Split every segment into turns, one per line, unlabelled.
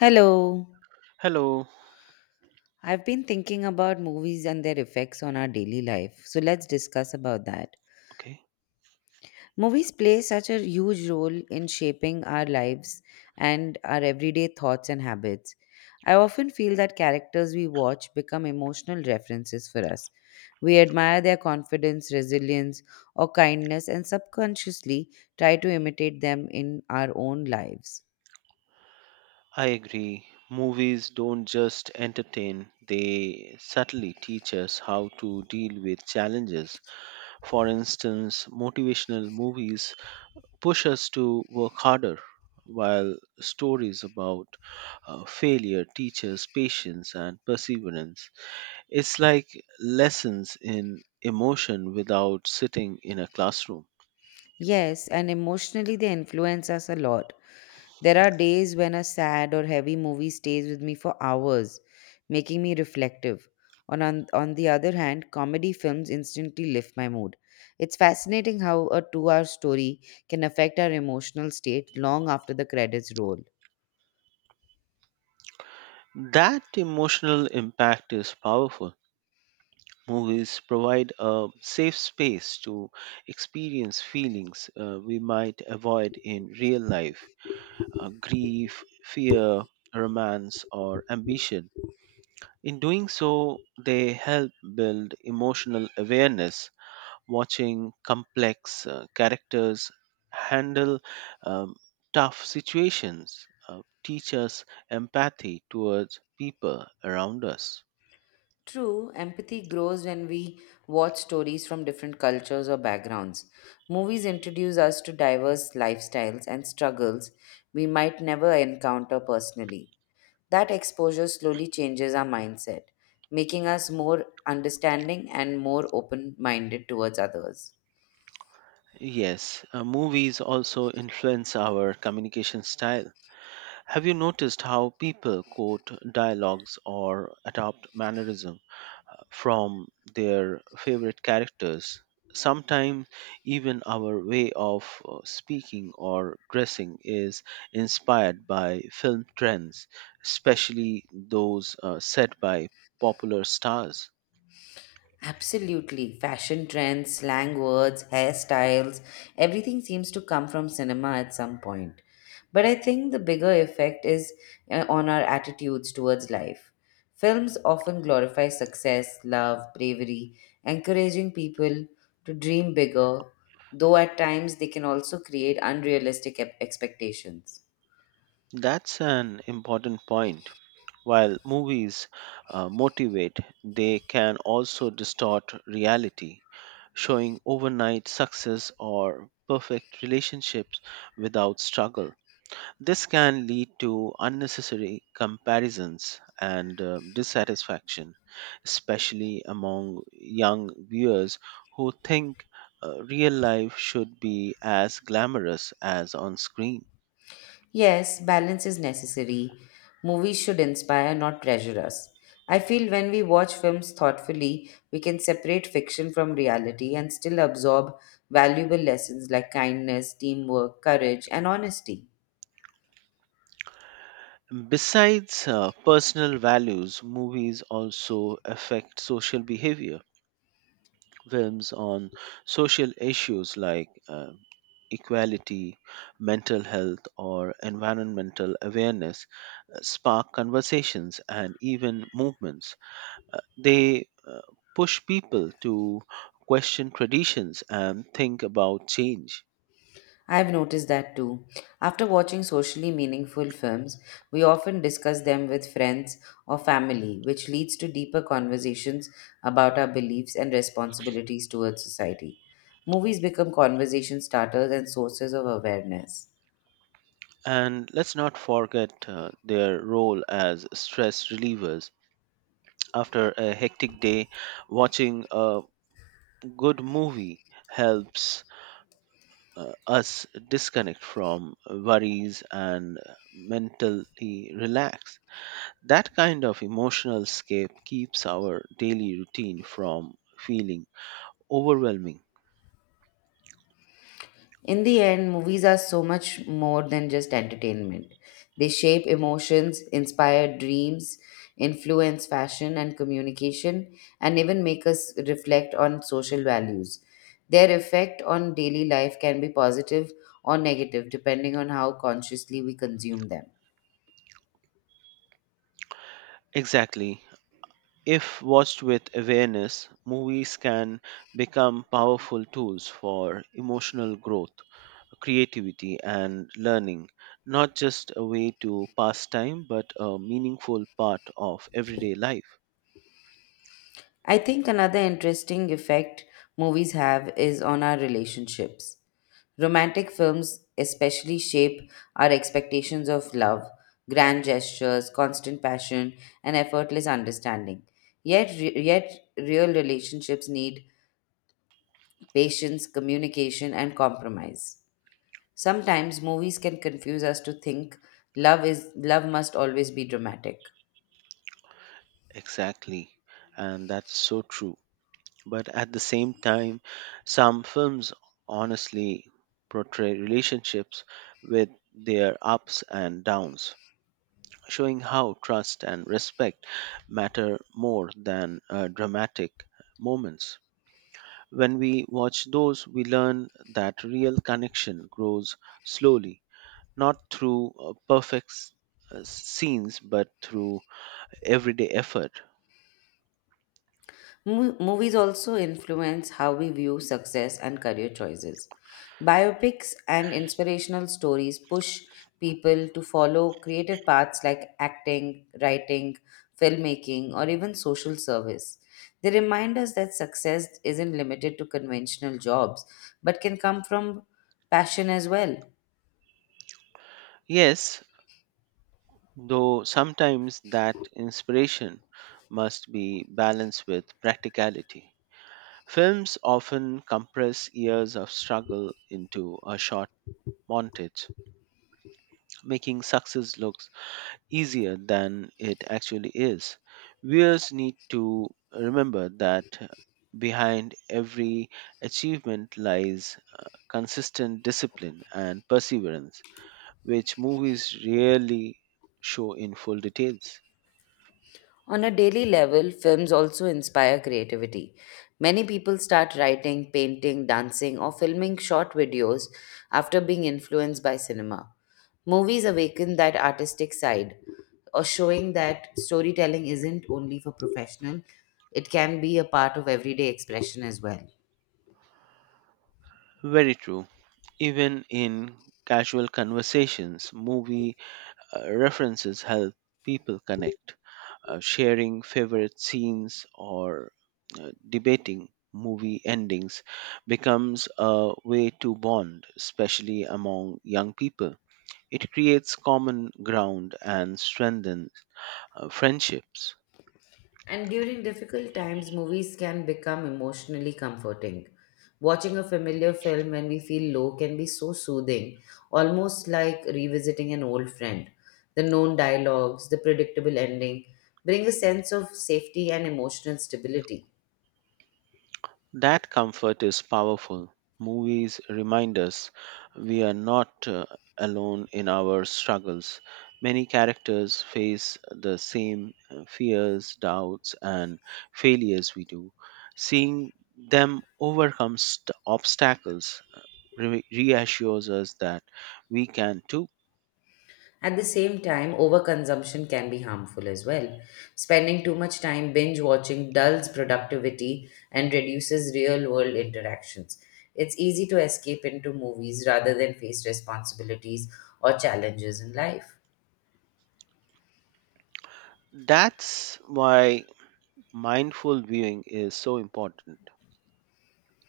Hello.
Hello.
I've been thinking about movies and their effects on our daily life, so let's discuss about that.
Okay.
Movies play such a huge role in shaping our lives and our everyday thoughts and habits. I often feel that characters we watch become emotional references for us. We admire their confidence, resilience, or kindness and subconsciously try to imitate them in our own lives.
I agree. Movies don't just entertain, they subtly teach us how to deal with challenges. For instance, motivational movies push us to work harder, while stories about failure teach us patience and perseverance. It's like lessons in emotion without sitting in a classroom.
Yes, and emotionally they influence us a lot. There are days when a sad or heavy movie stays with me for hours, making me reflective. On the other hand, comedy films instantly lift my mood. It's fascinating how a 2 hour story can affect our emotional state long after the credits roll.
That emotional impact is powerful. Movies provide a safe space to experience feelings, we might avoid in real life, grief, fear, romance, or ambition. In doing so, they help build emotional awareness. Watching complex characters handle um, tough situations teach us empathy towards people around us.
True, empathy grows when we watch stories from different cultures or backgrounds. Movies introduce us to diverse lifestyles and struggles we might never encounter personally. That exposure slowly changes our mindset, making us more understanding and more open minded towards others.
Yes, movies also influence our communication style. Have you noticed how people quote dialogues or adopt mannerism from their favorite characters? Sometimes even our way of speaking or dressing is inspired by film trends, especially those set by popular stars.
Absolutely. Fashion trends, slang words, hairstyles, everything seems to come from cinema at some point. But I think the bigger effect is on our attitudes towards life. Films often glorify success, love, bravery, encouraging people to dream bigger, though at times they can also create unrealistic expectations.
That's an important point. While movies motivate, they can also distort reality, showing overnight success or perfect relationships without struggle. This can lead to unnecessary comparisons and dissatisfaction, especially among young viewers who think real life should be as glamorous as on screen.
Yes, balance is necessary. Movies should inspire, not pressure us. I feel when we watch films thoughtfully, we can separate fiction from reality and still absorb valuable lessons like kindness, teamwork, courage, and honesty.
Besides personal values, movies also affect social behavior. Films on social issues like equality, mental health, or environmental awareness spark conversations and even movements. They push people to question traditions and think about change.
I've noticed that too. After watching socially meaningful films, we often discuss them with friends or family, which leads to deeper conversations about our beliefs and responsibilities towards society. Movies become conversation starters and sources of awareness.
And let's not forget their role as stress relievers. After a hectic day, watching a good movie helps us disconnect from worries and mentally relax. That kind of emotional escape keeps our daily routine from feeling overwhelming.
In the end, movies are so much more than just entertainment. They shape emotions, inspire dreams, influence fashion and communication, and even make us reflect on social values. Their effect on daily life can be positive or negative depending on how consciously we consume them.
Exactly. If watched with awareness, movies can become powerful tools for emotional growth, creativity, and learning, not just a way to pass time, but a meaningful part of everyday life.
I think another interesting effect movies have is on our relationships. Romantic films especially shape our expectations of love, grand gestures, constant passion, and effortless understanding. Yet, yet real relationships need patience, communication, and compromise. Sometimes movies can confuse us to think love is love must always be dramatic.
Exactly. And that's so true. But at the same time, some films honestly portray relationships with their ups and downs, showing how trust and respect matter more than dramatic moments. When we watch those, we learn that real connection grows slowly, not through scenes, but through everyday effort.
Movies also influence how we view success and career choices. Biopics and inspirational stories push people to follow creative paths like acting, writing, filmmaking, or even social service. They remind us that success isn't limited to conventional jobs, but can come from passion as well.
Yes, though sometimes that inspiration must be balanced with practicality. Films often compress years of struggle into a short montage, making success looks easier than it actually is. Viewers need to remember that behind every achievement lies consistent discipline and perseverance, which movies rarely show in full details.
On a daily level, films also inspire creativity. Many people start writing, painting, dancing, or filming short videos after being influenced by cinema. Movies awaken that artistic side, or showing that storytelling isn't only for professional, it can be a part of everyday expression as well.
Very true. Even in casual conversations, movie references help people connect, sharing favorite scenes or debating movie endings becomes a way to bond, especially among young people. It creates common ground and strengthens friendships.
And during difficult times, movies can become emotionally comforting. Watching a familiar film when we feel low can be so soothing, almost like revisiting an old friend. The known dialogues, the predictable ending bring a sense of safety and emotional stability.
That comfort is powerful. Movies remind us we are not alone in our struggles. Many characters face the same fears, doubts, and failures we do. Seeing them overcome obstacles reassures us that we can too.
At the same time, overconsumption can be harmful as well. Spending too much time binge watching dulls productivity and reduces real world interactions. It's easy to escape into movies rather than face responsibilities or challenges in life.
That's why mindful viewing is so important.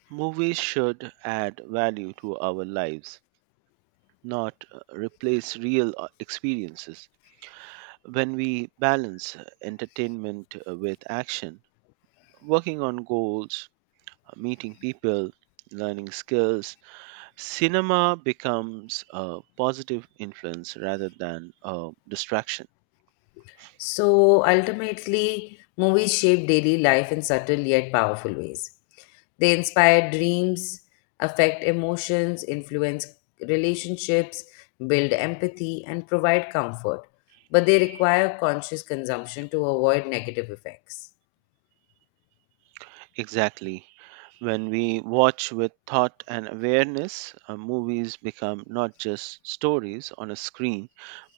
Movies should add value to our lives, not replace real experiences. When we balance entertainment with action, working on goals, meeting people, learning skills, cinema becomes a positive influence rather than a distraction.
So ultimately, movies shape daily life in subtle yet powerful ways. They inspire dreams, affect emotions, influence relationships, build empathy, and provide comfort. But they require conscious consumption to avoid negative effects.
Exactly. When we watch with thought and awareness, movies become not just stories on a screen,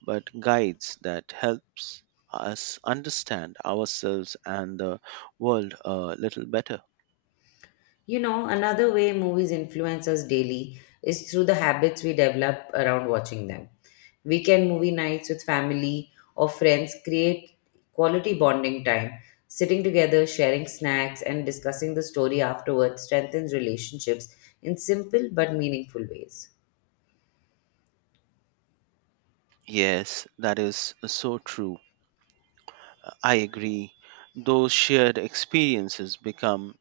but guides that helps us understand ourselves and the world a little better.
You know, another way movies influence us daily is through the habits we develop around watching them. Weekend movie nights with family or friends create quality bonding time. Sitting together, sharing snacks, and discussing the story afterwards strengthens relationships in simple but meaningful ways.
Yes, that is so true. I agree. Those shared experiences become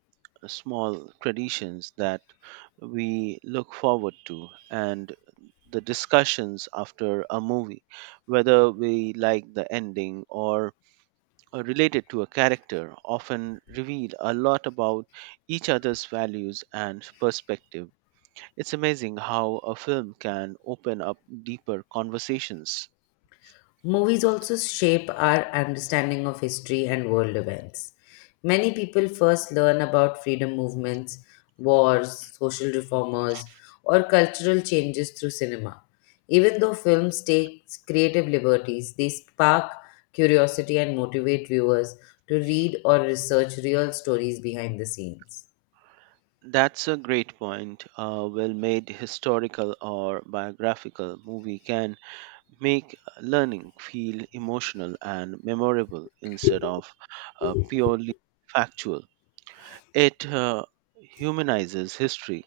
small traditions that we look forward to, and the discussions after a movie, whether we like the ending or are related to a character, often reveal a lot about each other's values and perspective. It's amazing how a film can open up deeper conversations.
Movies also shape our understanding of history and world events. Many people first learn about freedom movements, wars, social reformers, or cultural changes through cinema. Even though films take creative liberties, they spark curiosity and motivate viewers to read or research real stories behind the scenes.
That's a great point. A well made historical or biographical movie can make learning feel emotional and memorable instead of purely factual. It humanizes history,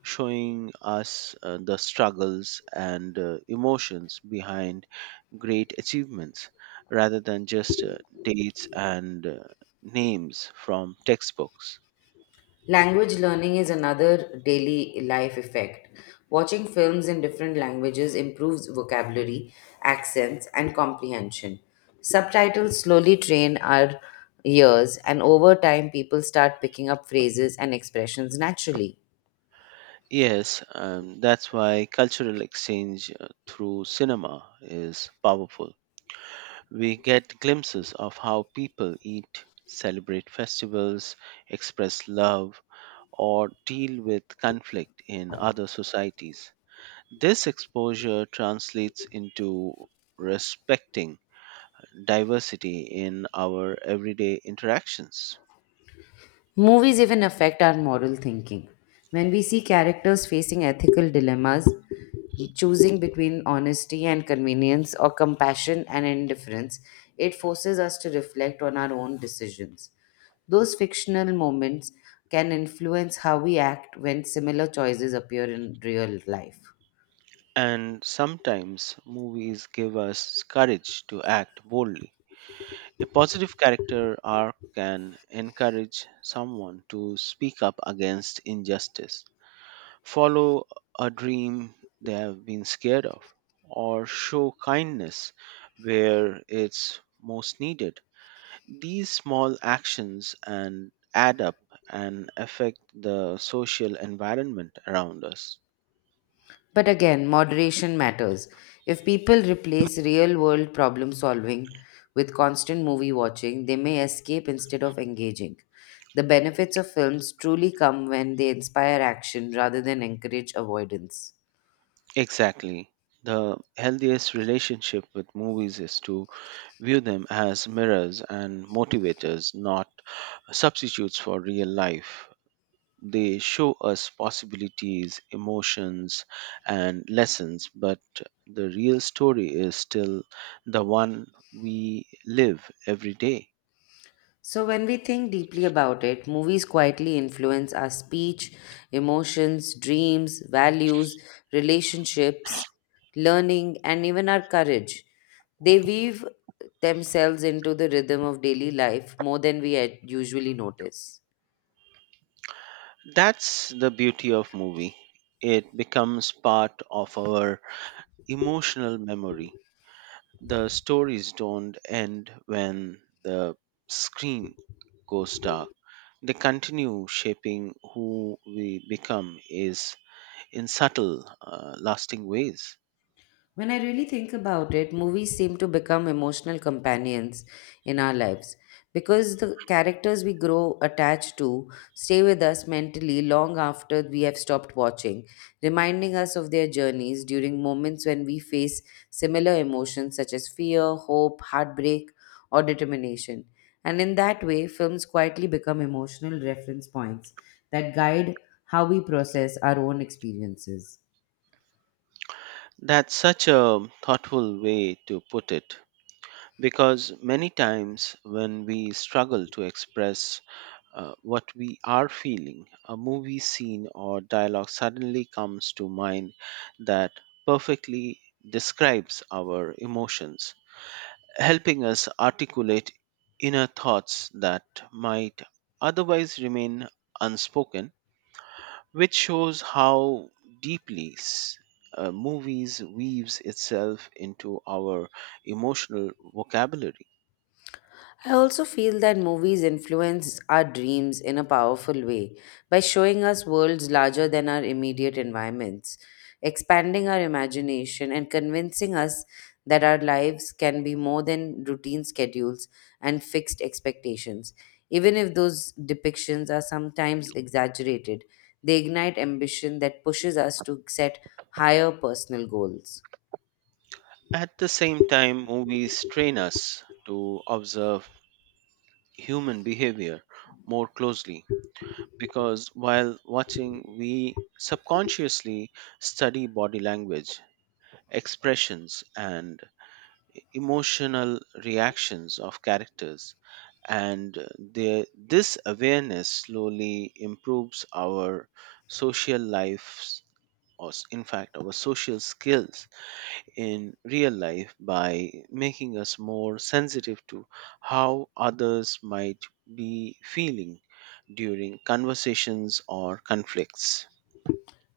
showing us the struggles and emotions behind great achievements rather than just dates and names from textbooks.
Language learning is another daily life effect. Watching films in different languages improves vocabulary, accents, and comprehension. Subtitles slowly train our ears, and over time, people start picking up phrases and expressions naturally.
Yes, that's why cultural exchange through cinema is powerful. We get glimpses of how people eat, celebrate festivals, express love, or deal with conflict in other societies. This exposure translates into respecting diversity in our everyday interactions.
Movies even affect our moral thinking. When we see characters facing ethical dilemmas, choosing between honesty and convenience or compassion and indifference, it forces us to reflect on our own decisions. Those fictional moments can influence how we act when similar choices appear in real life.
And sometimes movies give us courage to act boldly. A positive character arc can encourage someone to speak up against injustice, follow a dream they have been scared of, or show kindness where it's most needed. These small actions and add up and affect the social environment around us.
But again, moderation matters. If people replace real world problem solving with constant movie watching, they may escape instead of engaging. The benefits of films truly come when they inspire action rather than encourage avoidance.
Exactly. The healthiest relationship with movies is to view them as mirrors and motivators, not substitutes for real life. They show us possibilities, emotions, and lessons, but the real story is still the one we live every day.
So, when we think deeply about it, movies quietly influence our speech, emotions, dreams, values, relationships, learning, and even our courage. They weave themselves into the rhythm of daily life more than we usually notice.
That's the beauty of movie. It becomes part of our emotional memory. The stories don't end when the screen goes dark. They continue shaping who we become is in subtle, lasting ways.
When I really think about it, movies seem to become emotional companions in our lives because the characters we grow attached to stay with us mentally long after we have stopped watching, reminding us of their journeys during moments when we face similar emotions such as fear, hope, heartbreak, or determination. And in that way, films quietly become emotional reference points that guide how we process our own experiences.
That's such a thoughtful way to put it, because many times when we struggle to express what we are feeling, a movie scene or dialogue suddenly comes to mind that perfectly describes our emotions, helping us articulate inner thoughts that might otherwise remain unspoken, which shows how deeply movies weaves itself into our emotional vocabulary.
I also feel that movies influence our dreams in a powerful way by showing us worlds larger than our immediate environments, expanding our imagination, and convincing us that our lives can be more than routine schedules and fixed expectations. Even if those depictions are sometimes exaggerated, they ignite ambition that pushes us to set higher personal goals.
At the same time, movies train us to observe human behavior more closely, because while watching we subconsciously study body language, expressions, and emotional reactions of characters, and this awareness slowly improves our social lives, or in fact our social skills in real life, by making us more sensitive to how others might be feeling during conversations or conflicts.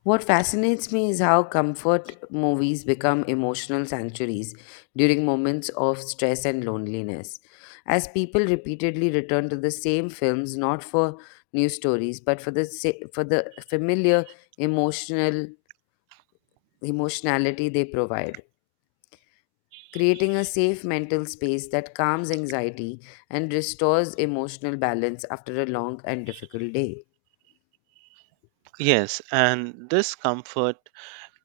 What fascinates me is how comfort movies become emotional sanctuaries during moments of stress and loneliness. As people repeatedly return to the same films not for new stories but for the sa- for the familiar emotional emotionality they provide, creating a safe mental space that calms anxiety and restores emotional balance after a long and difficult day.
Yes, and this comfort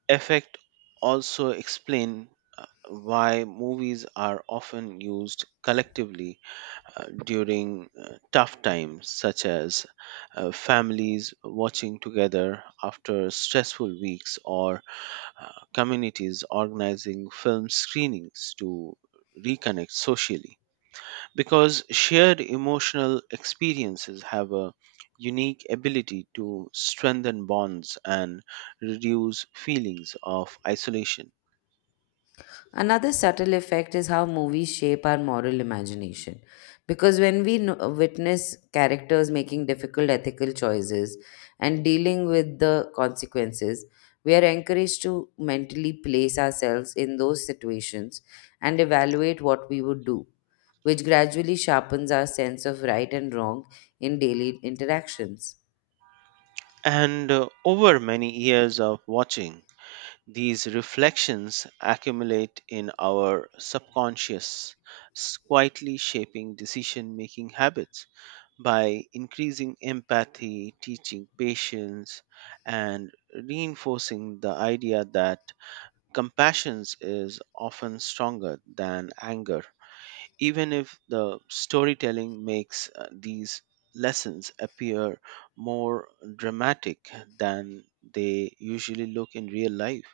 effect also explain why movies are often used collectively during tough times, such as families watching together after stressful weeks, or communities organizing film screenings to reconnect socially, because shared emotional experiences have a unique ability to strengthen bonds and reduce feelings of isolation.
Another subtle effect is how movies shape our moral imagination. Because when we witness characters making difficult ethical choices and dealing with the consequences, we are encouraged to mentally place ourselves in those situations and evaluate what we would do, which gradually sharpens our sense of right and wrong in daily interactions.
And over many years of watching, these reflections accumulate in our subconscious, quietly shaping decision making habits by increasing empathy, teaching patience, and reinforcing the idea that compassion is often stronger than anger, even if the storytelling makes these lessons appear more dramatic than they usually look in real life.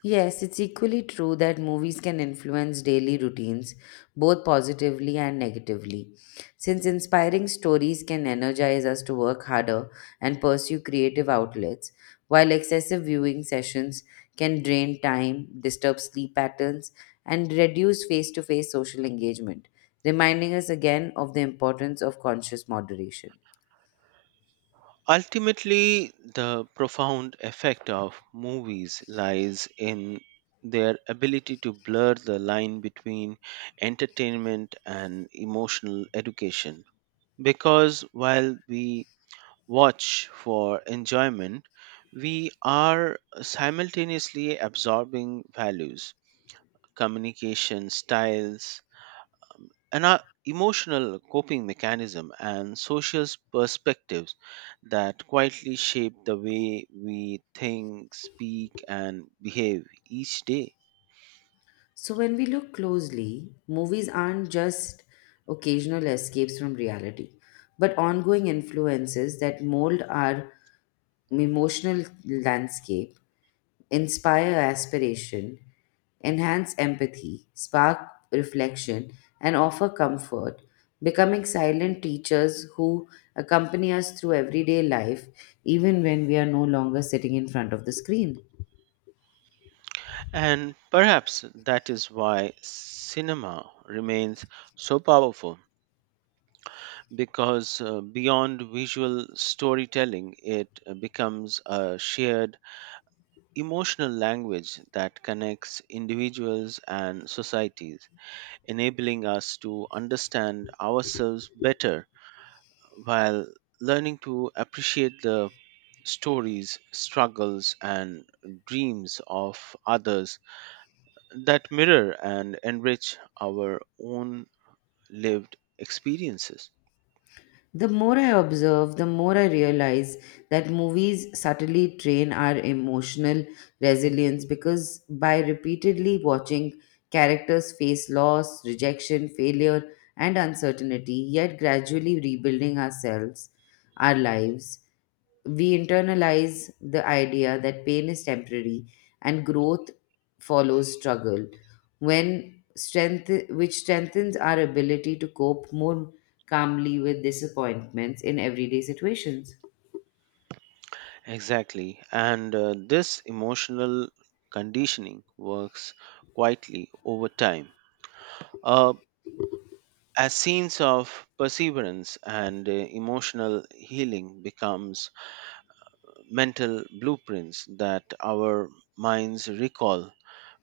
Yes, it's equally true that movies can influence daily routines, both positively and negatively. Since inspiring stories can energize us to work harder and pursue creative outlets, while excessive viewing sessions can drain time, disturb sleep patterns, and reduce face to face social engagement, reminding us again of the importance of conscious moderation.
Ultimately, the profound effect of movies lies in their ability to blur the line between entertainment and emotional education. Because while we watch for enjoyment, we are simultaneously absorbing values, communication styles, and our emotional coping mechanism and social perspectives that quietly shape the way we think, speak, and behave each day.
So, when we look closely, movies aren't just occasional escapes from reality, but ongoing influences that mold our emotional landscape, inspire aspiration, enhance empathy, spark reflection, and offer comfort, becoming silent teachers who accompany us through everyday life, even when we are no longer sitting in front of the screen.
And perhaps that is why cinema remains so powerful, because beyond visual storytelling, it becomes a shared emotional language that connects individuals and societies, enabling us to understand ourselves better while learning to appreciate the stories, struggles, and dreams of others that mirror and enrich our own lived experiences.
The more I observe, the more I realize that movies subtly train our emotional resilience because by repeatedly watching characters face loss, rejection, failure, and uncertainty, yet gradually rebuilding ourselves, our lives, we internalize the idea that pain is temporary and growth follows struggle when strength which strengthens our ability to cope more calmly with disappointments in everyday situations.
Exactly. And this emotional conditioning works quietly over time. Uh, as scenes of perseverance and emotional healing becomes mental blueprints that our minds recall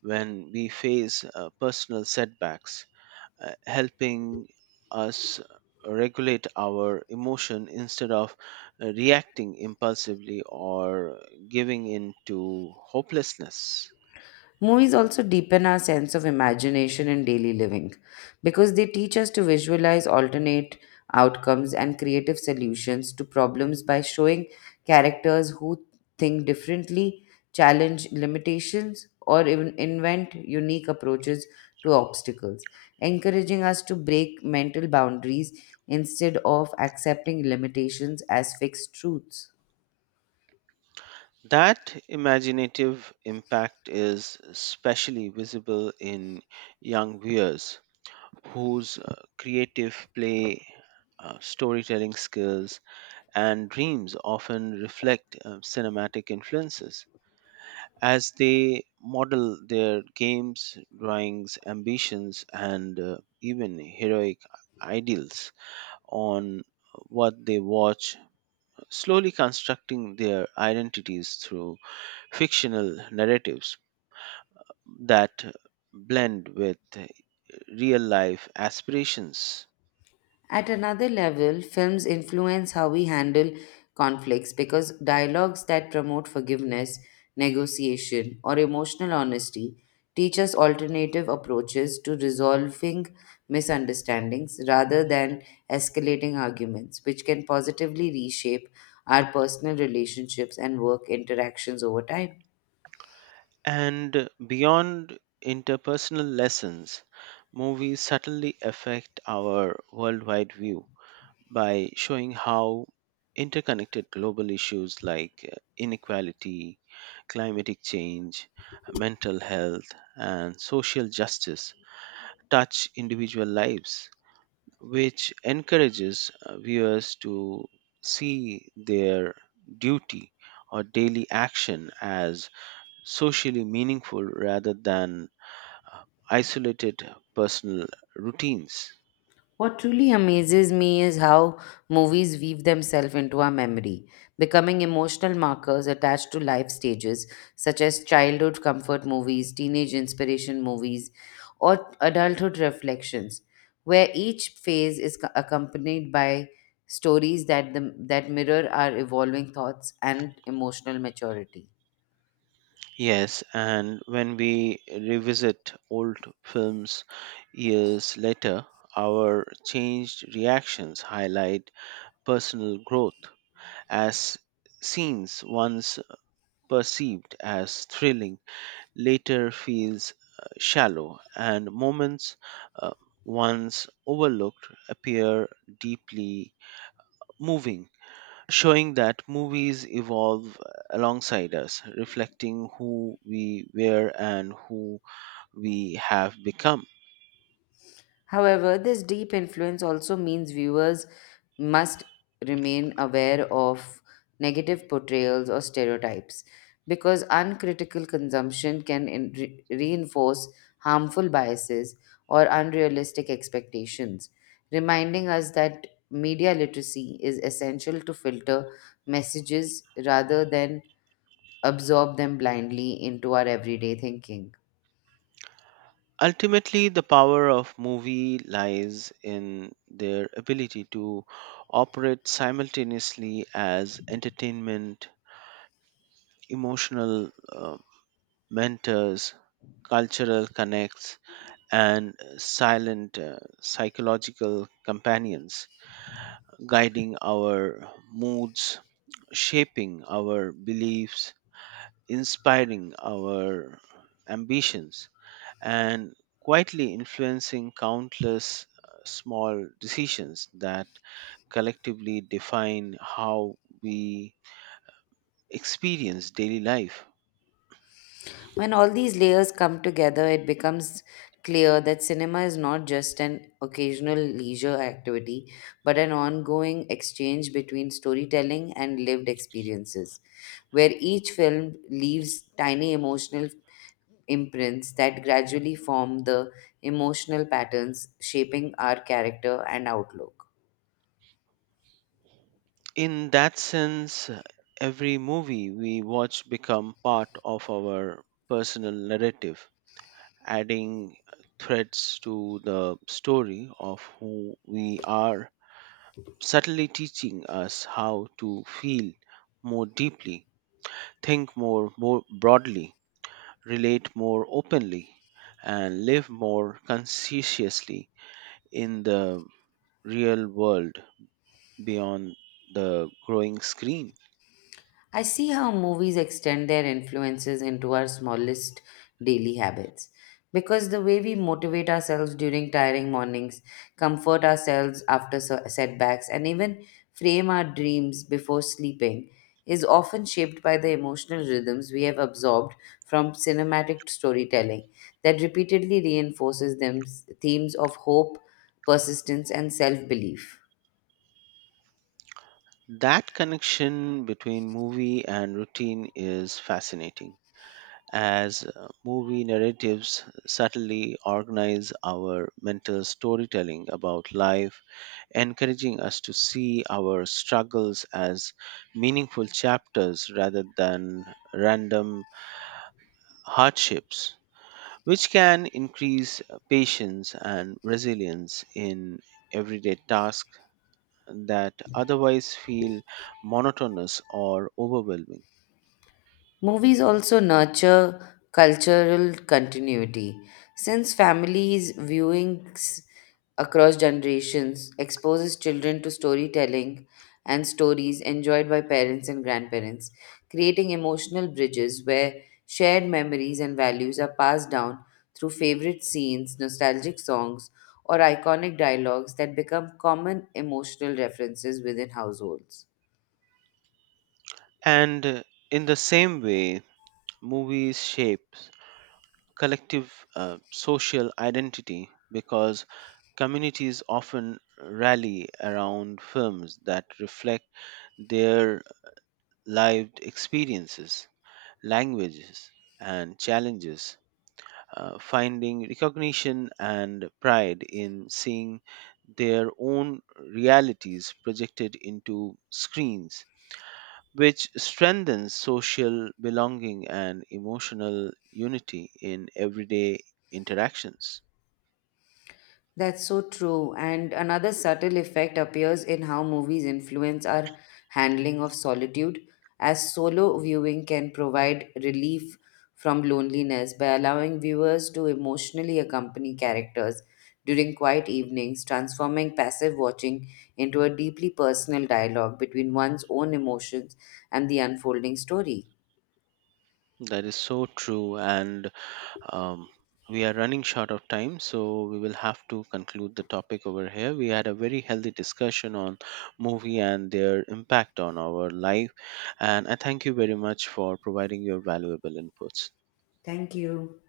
when we face personal setbacks, helping us regulate our emotion instead of reacting impulsively or giving in to hopelessness.
Movies also deepen our sense of imagination in daily living because they teach us to visualize alternate outcomes and creative solutions to problems by showing characters who think differently, challenge limitations, or even invent unique approaches to obstacles, encouraging us to break mental boundaries instead of accepting limitations as fixed truths.
That imaginative impact is especially visible in young viewers whose creative play, storytelling skills, and dreams often reflect cinematic influences, as they model their games, drawings, ambitions, and even heroic ideals on what they watch, slowly constructing their identities through fictional narratives that blend with real life aspirations.
At another level, films influence how we handle conflicts because dialogues that promote forgiveness, negotiation, or emotional honesty teach us alternative approaches to resolving misunderstandings rather than escalating arguments, which can positively reshape our personal relationships and work interactions over time.
And beyond interpersonal lessons, movies subtly affect our worldwide view by showing how interconnected global issues like inequality, climatic change, mental health, and social justice touch individual lives, which encourages viewers to see their duty or daily action as socially meaningful rather than uh, isolated personal routines.
What truly amazes me is how movies weave themselves into our memory, becoming emotional markers attached to life stages, such as childhood comfort movies, teenage inspiration movies, or adulthood reflections, where each phase is accompanied by stories that mirror our evolving thoughts and emotional maturity.
Yes, and when we revisit old films years later, our changed reactions highlight personal growth as scenes once perceived as thrilling later feels shallow, and moments uh, once overlooked appear deeply moving, showing that movies evolve alongside us, reflecting who we were and who we have become.
However, this deep influence also means viewers must remain aware of negative portrayals or stereotypes because uncritical consumption can reinforce harmful biases or unrealistic expectations, reminding us that media literacy is essential to filter messages rather than absorb them blindly into our everyday thinking.
Ultimately, the power of movie lies in their ability to operate simultaneously as entertainment, emotional mentors, cultural connects, and silent psychological companions, guiding our moods, shaping our beliefs, inspiring our ambitions, and quietly influencing countless small decisions that collectively define how we experience daily life.
When all these layers come together, it becomes clear that cinema is not just an occasional leisure activity, but an ongoing exchange between storytelling and lived experiences, where each film leaves tiny emotional imprints that gradually form the emotional patterns shaping our character and outlook.
In that sense, every movie we watch become part of our personal narrative, adding threads to the story of who we are, subtly teaching us how to feel more deeply, think more broadly, relate more openly, and live more conscientiously in the real world beyond the growing screen.
I see how movies extend their influences into our smallest daily habits. Because the way we motivate ourselves during tiring mornings, comfort ourselves after setbacks, and even frame our dreams before sleeping is often shaped by the emotional rhythms we have absorbed from cinematic storytelling that repeatedly reinforces themes of hope, persistence, and self belief.
That connection between movie and routine is fascinating, as movie narratives subtly organize our mental storytelling about life, encouraging us to see our struggles as meaningful chapters rather than random hardships, which can increase patience and resilience in everyday tasks that otherwise feel monotonous or overwhelming.
Movies also nurture cultural continuity. Since families viewings across generations exposes children to storytelling and stories enjoyed by parents and grandparents, creating emotional bridges where shared memories and values are passed down through favorite scenes, nostalgic songs, or iconic dialogues that become common emotional references within households.
And in the same way, movies shape collective social identity, because communities often rally around films that reflect their lived experiences, languages, and challenges, finding recognition and pride in seeing their own realities projected into screens, which strengthens social belonging and emotional unity in everyday interactions.
That's so true. And another subtle effect appears in how movies influence our handling of solitude, as solo viewing can provide relief from loneliness by allowing viewers to emotionally accompany characters during quiet evenings, transforming passive watching into a deeply personal dialogue between one's own emotions and the unfolding story.
That is so true. And um, we are running short of time, so we will have to conclude the topic over here. We had a very healthy discussion on movie and their impact on our life. And I thank you very much for providing your valuable inputs.
Thank you.